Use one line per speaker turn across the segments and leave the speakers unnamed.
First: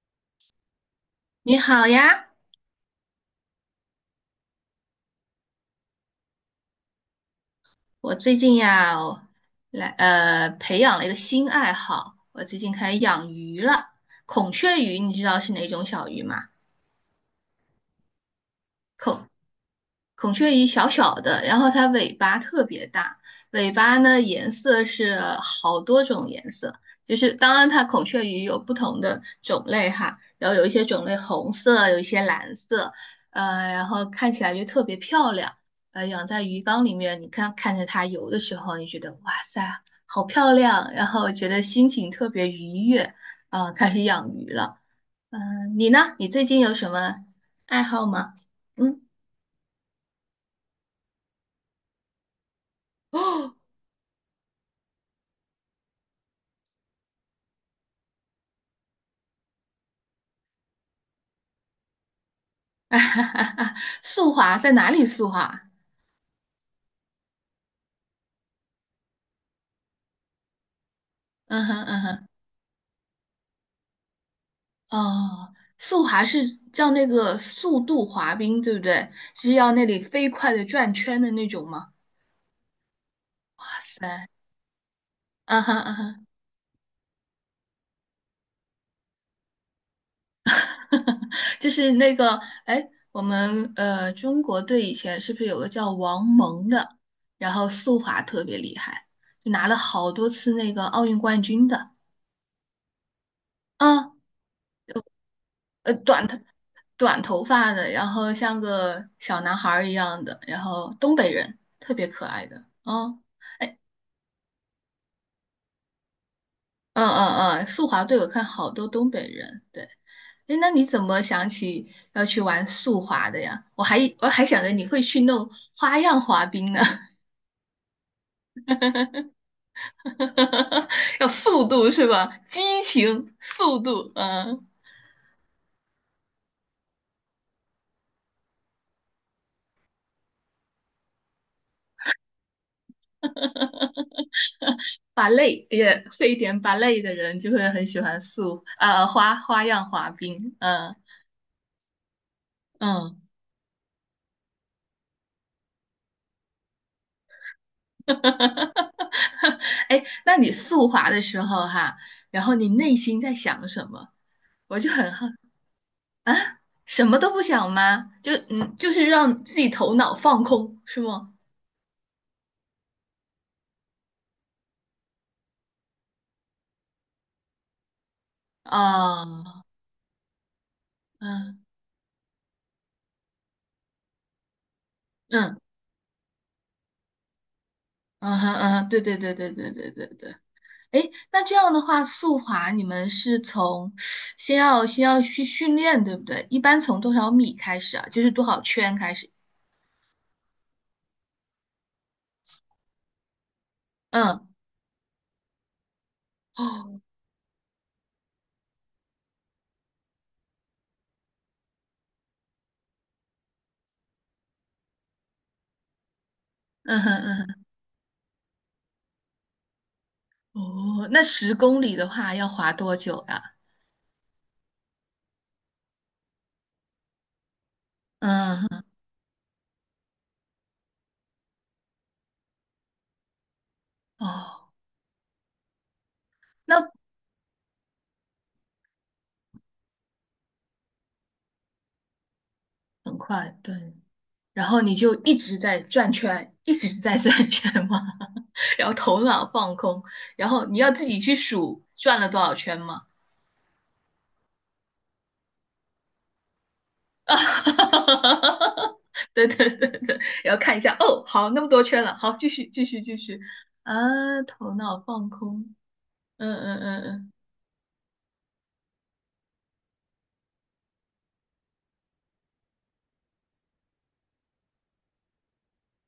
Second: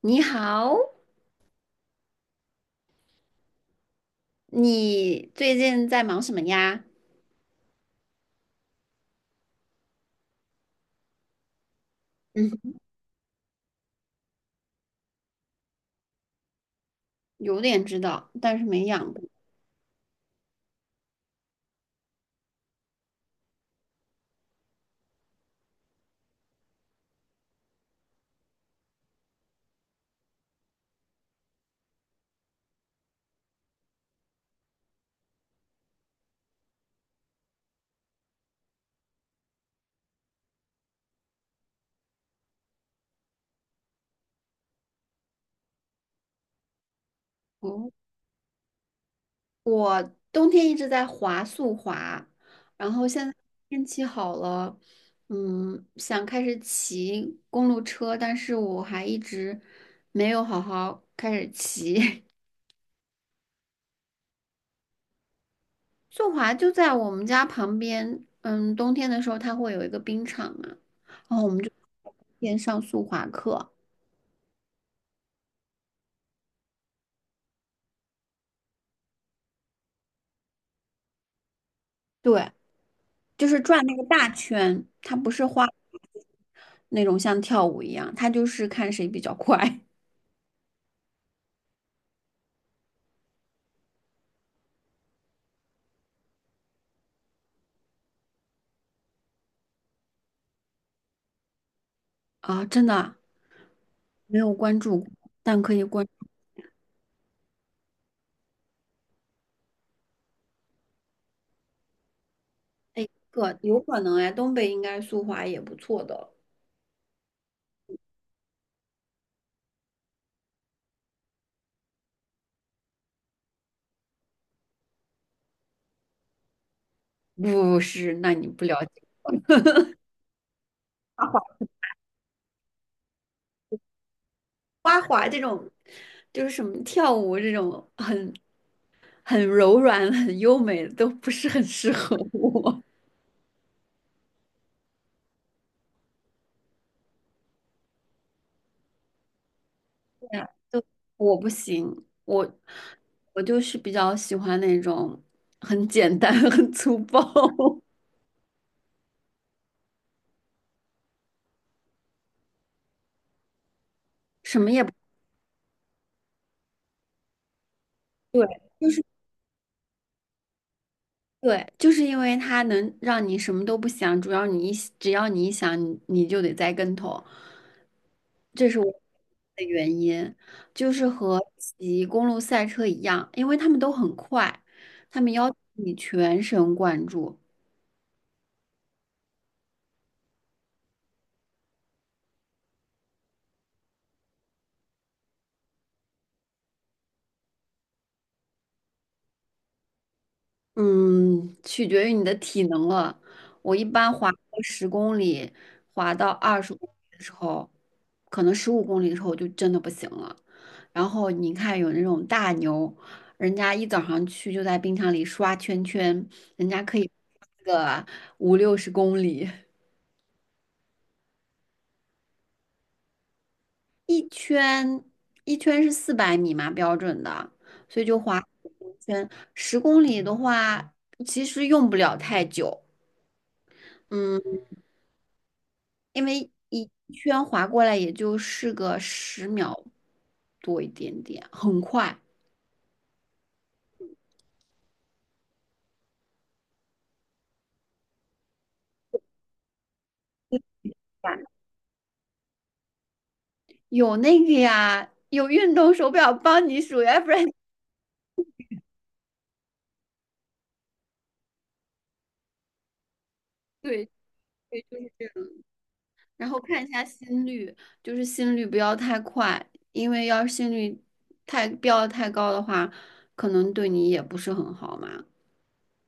你好，
你好呀，
你最近在忙什么呀？
我最近呀，我来培养了一个新爱好，我
嗯
最近
哼，
开始养鱼了。孔雀鱼你知道是哪种小鱼吗？
有点知道，但是没养过。
孔孔雀鱼小小的，然后它尾巴特别大，尾巴呢颜色是好多种颜色，就是当然它孔雀鱼有不同的种类哈，然后有一些种类红色，有一些蓝色，然后看起来就特别漂亮，养在鱼缸里面，你看看着它游的时候，你觉得哇塞，好漂亮，然后觉得心情特别愉悦，啊、开始养鱼了，嗯、你呢？你最近有什么爱
哦，
好吗？嗯。
我冬天一直在滑速滑，然后
哦。
现在天气好了，想开始骑公路车，但是我还一直没有好好开始骑。
速滑在哪里速滑？
速滑就在我们家旁边，冬天的时候它会有一个冰场嘛，然后我们
嗯
就
哼嗯
天
哼，
天上速滑课。
哦，速滑是叫那个速度滑冰，对不对？是要那里飞快的转圈的那种吗？
对。就是
哇
转那个大
塞，
圈，它不是
嗯
花
哼嗯哼，
那种像跳舞一样，它就是看谁比较快
就是那个，哎，我们中国队以前是不是有个叫王蒙的，然后速滑特别厉害，就拿了好多次那个奥运冠军的。
啊！真的啊
啊，
没有关注过但可以关注。
短的。短头发的，然后像个小男孩儿一样的，然后东北人，特别可爱的。
哎，
哦，
可
哎，
有可能哎，东北应该速滑也不错的。
嗯嗯嗯，速滑队我看好多东北人。对，哎，那你怎么想起要去玩速滑的呀？我还想着你会去弄花样滑冰呢，
不是，那你不了解，啊
要速度是吧？激情、速度，嗯，
就是什么跳舞这种很很柔软、很优美的都不是很适合我，
芭蕾也会一点芭蕾的人就会很喜欢花样滑冰，嗯。
我不行，我
嗯
我就是比较喜欢那种很简单、很粗暴，
哈哈哈！哈哎，那你速滑的时候哈，然后你内心在想什么？
什么
我
也。
就很好啊，什么都不想吗？就
对，
嗯，
就
就
是
是让自己头脑放空，是吗？
对，就是因为它能让你什么都不想，主要只要你一想，你就得栽跟头，这是我
啊，
的原因。就是和
嗯
骑公路赛车一样，因为他们都很快，他们要求
嗯
你全神贯注。
嗯哼嗯哼，对对对对对对对对。哎，那这样的话，速滑你们是从先要去训练，对不对？一般从多少米开始啊？就是多少圈开始？
嗯，取决于你的体能了。我一般滑个
嗯，
十公里，滑到二十公
哦，
里的时候，可能十五公里的时候我就真的不行了。然后你看有那种大牛，人家一早上去就在冰场里刷圈圈，人家可
嗯
以
哼嗯哼。
刷个五六十公里，
哦，那10公里的话要滑多久呀？
一圈一圈是400米嘛标准的，所以就滑1
嗯，
圈。十公里的话，其实用不了太久。嗯。
哦，
因为
那
一圈划过来也就是个10秒多一点点，很快。
很快，对。然后你就一直在转圈，一直在转圈吗？然后头脑放空，然后你要自己去数转了多少圈吗？
有那个呀，有运动手表帮你数呀，要不 然
啊，对对对对，然后看一下，哦，好，那么多圈了，好，继续继续继续，
对
啊，头
对就
脑
是这
放
样。
空，
然
嗯
后
嗯
看一
嗯
下
嗯。
心率，就是心率不要太快，因为要是心率太高的话，可能对你也不是很好嘛。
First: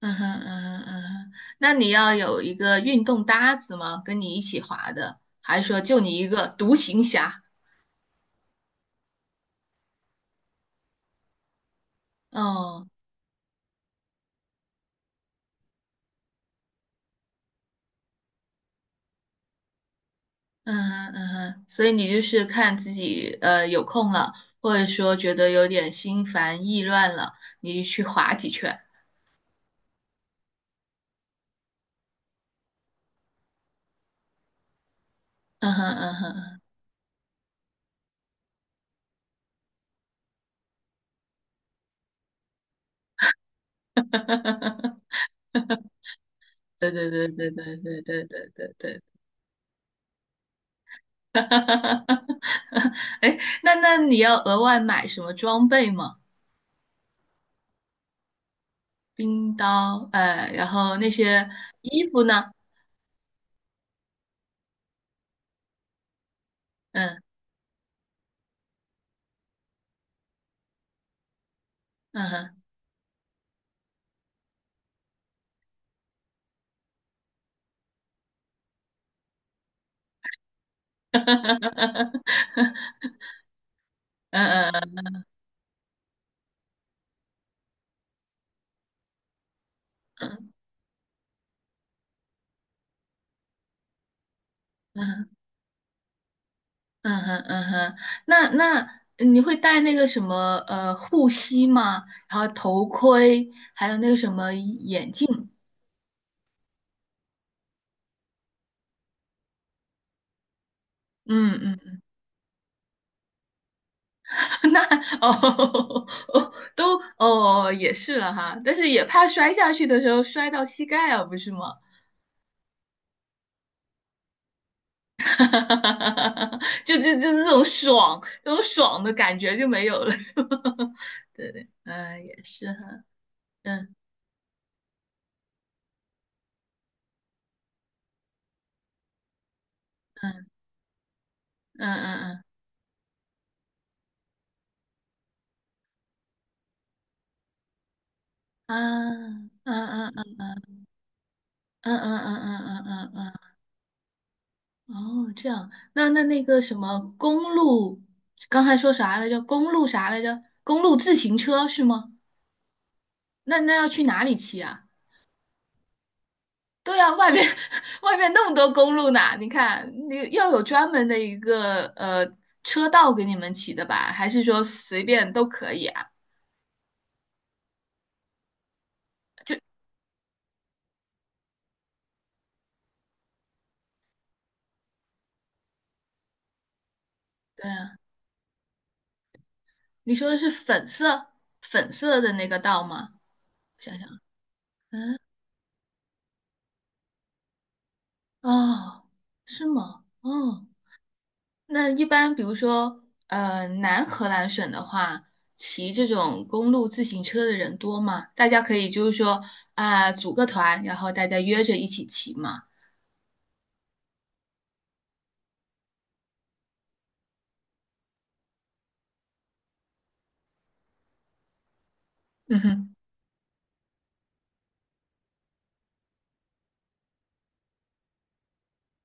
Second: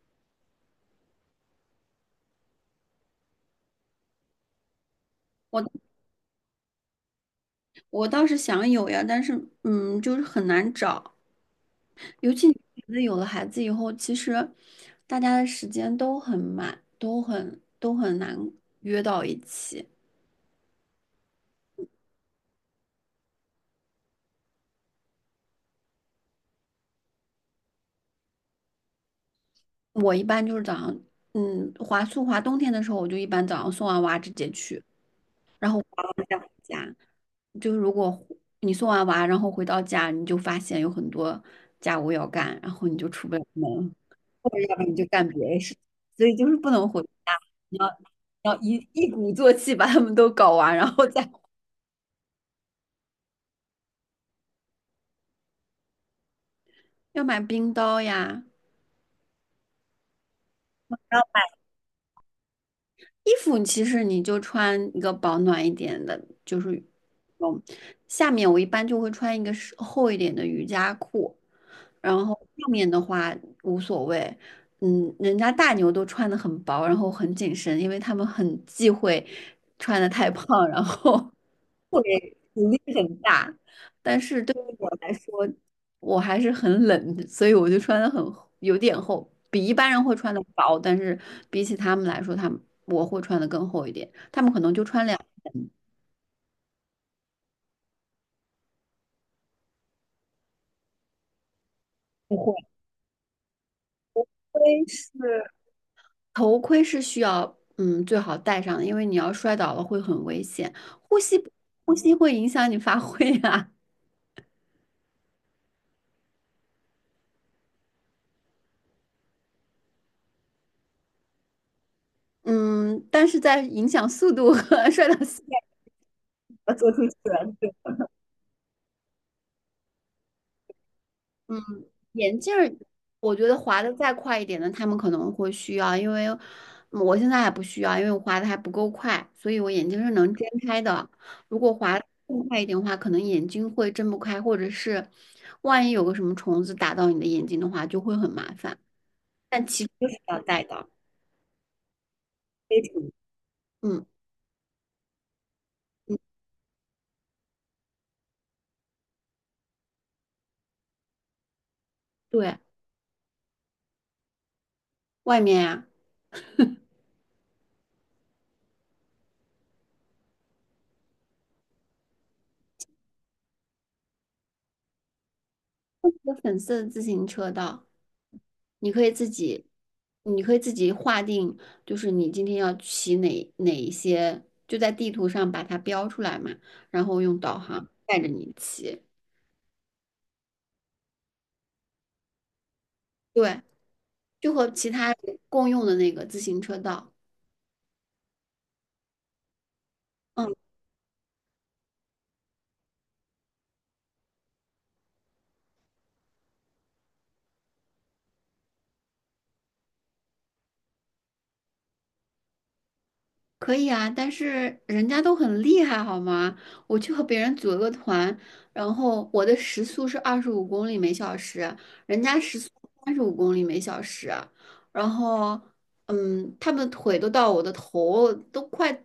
嗯哼嗯哼嗯哼，那你要有一个运动搭子吗？跟你一起滑的，还是
我
说就你一个独行侠？
我倒是想有呀，但是就是很难找。尤其你
哦，
觉得有了孩子以后，其实大家的时间都很满，都很难约到一起。
嗯哼嗯哼，所以你就是看自己有空了，或者说觉得有点心烦意乱了，你就去滑几圈。
我一般就是早上，嗯，滑速滑冬天的时候，我就一般早上送完娃直接去。
嗯哼嗯哼，
就是如果回你送完娃，然后回到家，你就发现有很多家务要干，然后你就出不了门，或者要不然你就干别的事情，所以就是不能
对
回家，
对对对对对
你要你
对对
要
对
一
对。
一鼓作气把他们都搞完，然后再
哎，那你要额外买什么装备吗？
要买冰刀呀。
冰刀，然后那些衣服呢？
衣服其实你就穿一个保暖一点的，就是
嗯
嗯，下面我一般就会穿一个是厚一点的瑜伽裤，
嗯
然后
哼，
上面的话无所谓。嗯，人家大牛都穿的很薄，然后很紧身，因为他们很忌讳穿的太 胖，然后 会阻力
嗯
很大。对于我来
嗯
说，我还是很冷的所以我就穿的很有点厚，比一般人会穿的
嗯
薄，但是比起他们来说，他们我会穿的更厚一点。他们可能就穿两，
嗯嗯哼嗯哼，那你会戴那个什么护膝吗？
不
然后
会。
头盔，还有那个什么
盔
眼镜？
是，头盔是需要嗯最好戴上的，因为你要摔倒了会很危险，呼吸
嗯
呼
嗯，
吸会影响你发挥啊。
那哦 哦都哦也是了哈，但是也怕摔下去的时候摔到膝盖啊，不是吗？
嗯，但是在影响速度和 摔倒 膝盖
哈，
要做
就
出
就
选
就是这种
择。
爽，这种爽的感觉就没有了，是吧？对对，嗯，
眼
也
镜儿，
是哈，
我觉得滑的
嗯
再快一点的，他们可能会需要，因为我现在还不需要，因为我滑的还不够快，所以我眼睛是能睁
嗯
开的。如果
嗯
滑得
嗯嗯
更快一点的话，可能眼睛会睁不开，或者是万一有个什么虫子打到你的眼睛的话，就会很麻
啊，
烦。
嗯
但其实
嗯
是
嗯
要戴
嗯
的，
嗯嗯嗯
非
嗯
常，
嗯嗯，
嗯
嗯哦，这样，那
嗯，
那那个什么公路，刚才说啥来着？公路啥来着？公路自行车是吗？
对，
那要去哪里骑啊？
外面呀、
对啊，外面 外面那么多公路呢，你看，你要有专门的一个车道给你们骑的吧？还是说随便都可以啊？
粉色自行车道，你可以自己，你可以自己划定，就是你今天要骑哪一些，就在地图上把它标出来嘛，然后用导
对
航
啊，
带着你骑。
你说的是粉色的那个道吗？
对，
想想
就和其他人共用的那个自行车道。
啊，是吗？
嗯。
哦，那一般比如说南荷兰省的话，骑这种公路自行车的人多吗？大家可以就是说啊、组个团，然后大家约着一起骑嘛。
可以啊，但是人家都很厉害，好吗？我去和别人组了个团，然后我的时速是25公里每小时，人家时
嗯
速
哼，
35公里每小时，然后，嗯，他们腿都到我的头，都快，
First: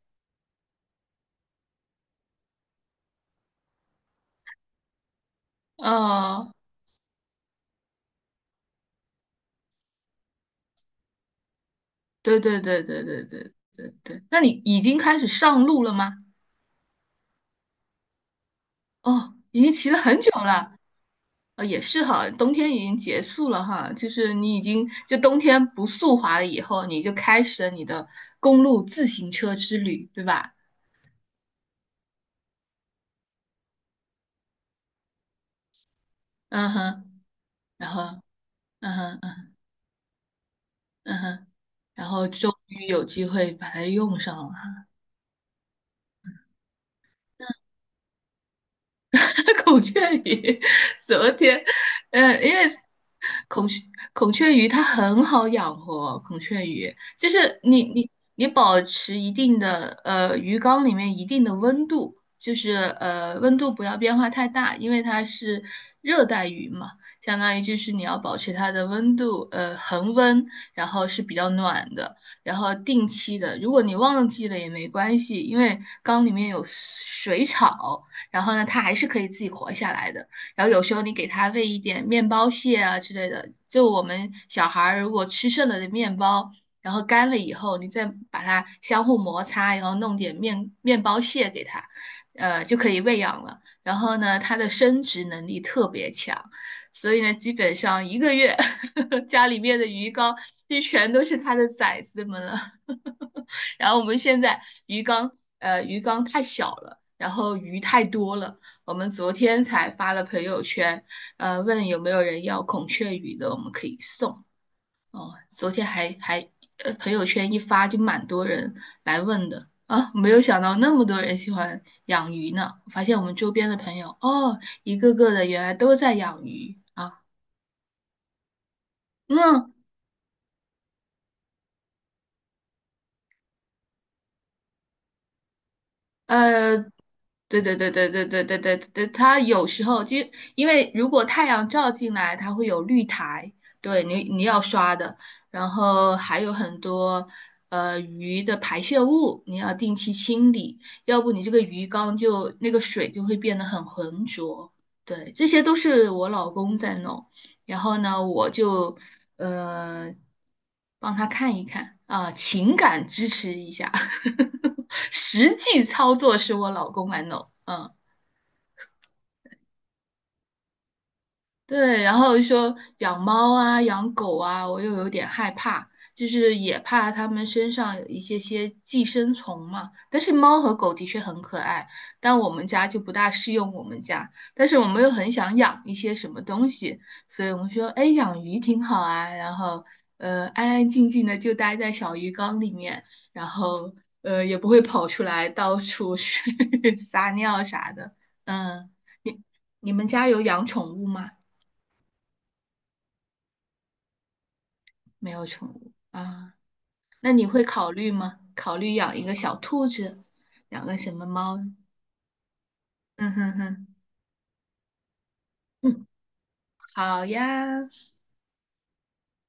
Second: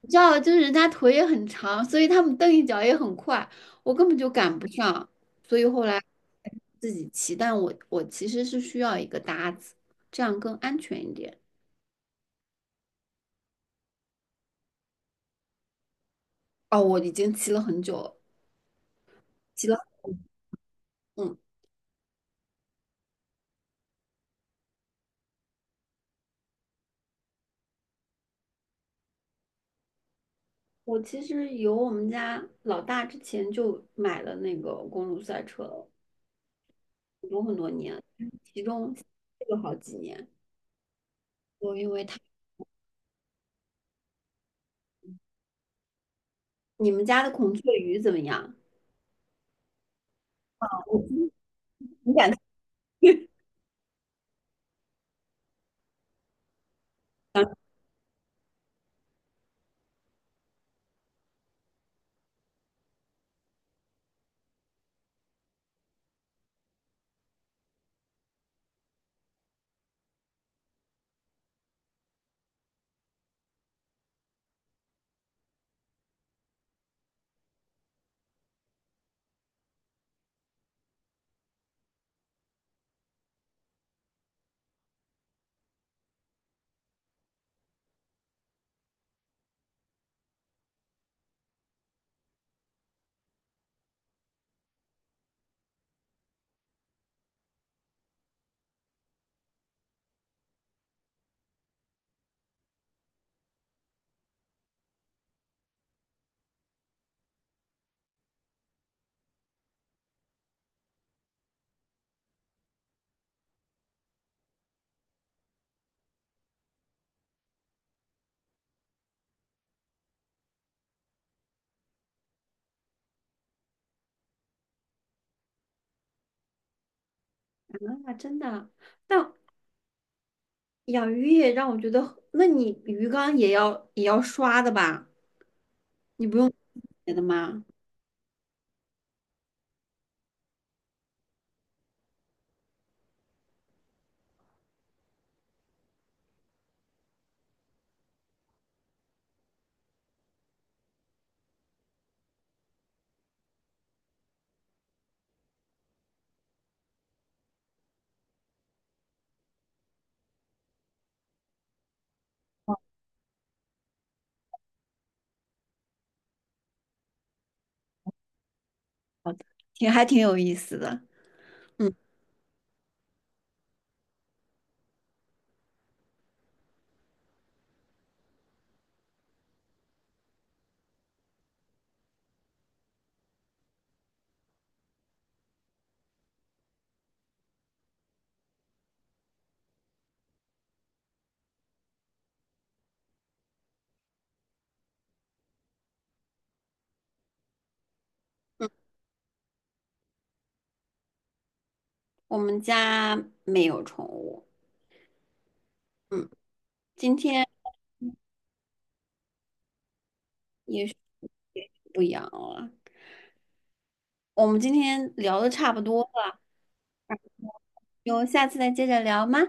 你知道，就是人家腿也很长，所以他们蹬一脚也很快，我根本就赶不上，所以后来
哦。
自己骑，但我其实是需要一个搭子，这样更安全一点。
对对对对对对对对，那你已经开始上路了吗？
哦，我已经骑了很久了，
哦，已
骑
经
了。
骑了很久了，
嗯。
哦，也是哈，冬天已经结束了哈，就是你已经就冬天不速滑了以后，你就开始了你的公路自行车之旅，对吧？
我其实有我们家老大之前就买了那个公路赛车了，
嗯哼，
很多很多
然
年，
后
其中
嗯哼嗯哼
有好几年。
嗯哼，
我因为
然
他，
后终于有机会把它用上了。
你们家的孔雀鱼怎么样？
孔雀鱼，
我
昨天，
你敢？
嗯，因为孔雀孔雀鱼它很好养活，孔雀鱼就是你保持一定的鱼缸里面一定的温度，就是温度不要变化太大，因为它是热带鱼嘛，相当于就是你要保持它的温度恒温，然后是比较暖的，然后定期的，如果你忘记了也没关系，因为缸里面有水草。然后呢，它还是可以自己活下来的。然后有时候你给它喂一点面包屑啊之类的，就我们小孩儿如果吃剩了的面包，然后干了以后，你再把它相互摩擦，然后弄点面包屑给它，就可以喂养了。然后呢，它的生殖能力特别强，所以呢，基本上一个月 家里面的鱼缸就全都是它的崽子们了。然后我们现在鱼缸，鱼缸太小了。然后鱼太多了，我们昨天才发了朋友圈，问有没有人要孔雀鱼的，我们可以送哦。昨天还还呃，朋友圈一发就蛮多人来问的啊，没有想到那么多人喜欢养鱼呢。我发现我们周边的朋友哦，一个个的原来都在养鱼啊。
啊，真的，但
嗯，
养鱼也让我觉得，那你鱼缸也要刷的吧？你不用
呃，
别的
对
吗？
对对对对对对对对，它有时候就因为如果太阳照进来，它会有绿苔，对你你要刷的，然后还有很多鱼的排泄物，你要定期清理，要不你这个鱼缸就那个水就会变得很浑浊。对，这些都是我老公在弄，然后呢，我就呃帮他看一看啊、情感支持一下，实际操作是我老公来弄，嗯。
挺还挺有意思的。
对，然后说养猫啊、养狗啊，我又有点害怕，就是也怕它们身上有一些些寄生虫嘛。但是猫和狗的确很可爱，但我们家就不大适用我们家。但是我们又很想养一些什么东西，所以我们说，哎，养鱼挺好啊。然后，安安静静的就待在小鱼缸里面，然后，也不会跑出来到处去 撒尿啥的。嗯，你你们家有养宠物吗？
我们家没有宠物，
没有宠物
嗯，
啊，
今
那
天
你会考虑吗？考虑养一个小兔子，养
也许
个什么猫？
也许不养了，
嗯哼哼，
我们今天聊的差不多
嗯，
了，
好呀，
有下次再接着聊吗？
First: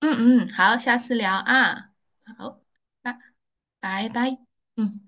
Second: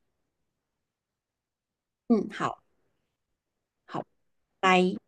嗯嗯，好，下次聊啊，
嗯，
好，
好，
拜
好，
拜拜，
拜。
嗯。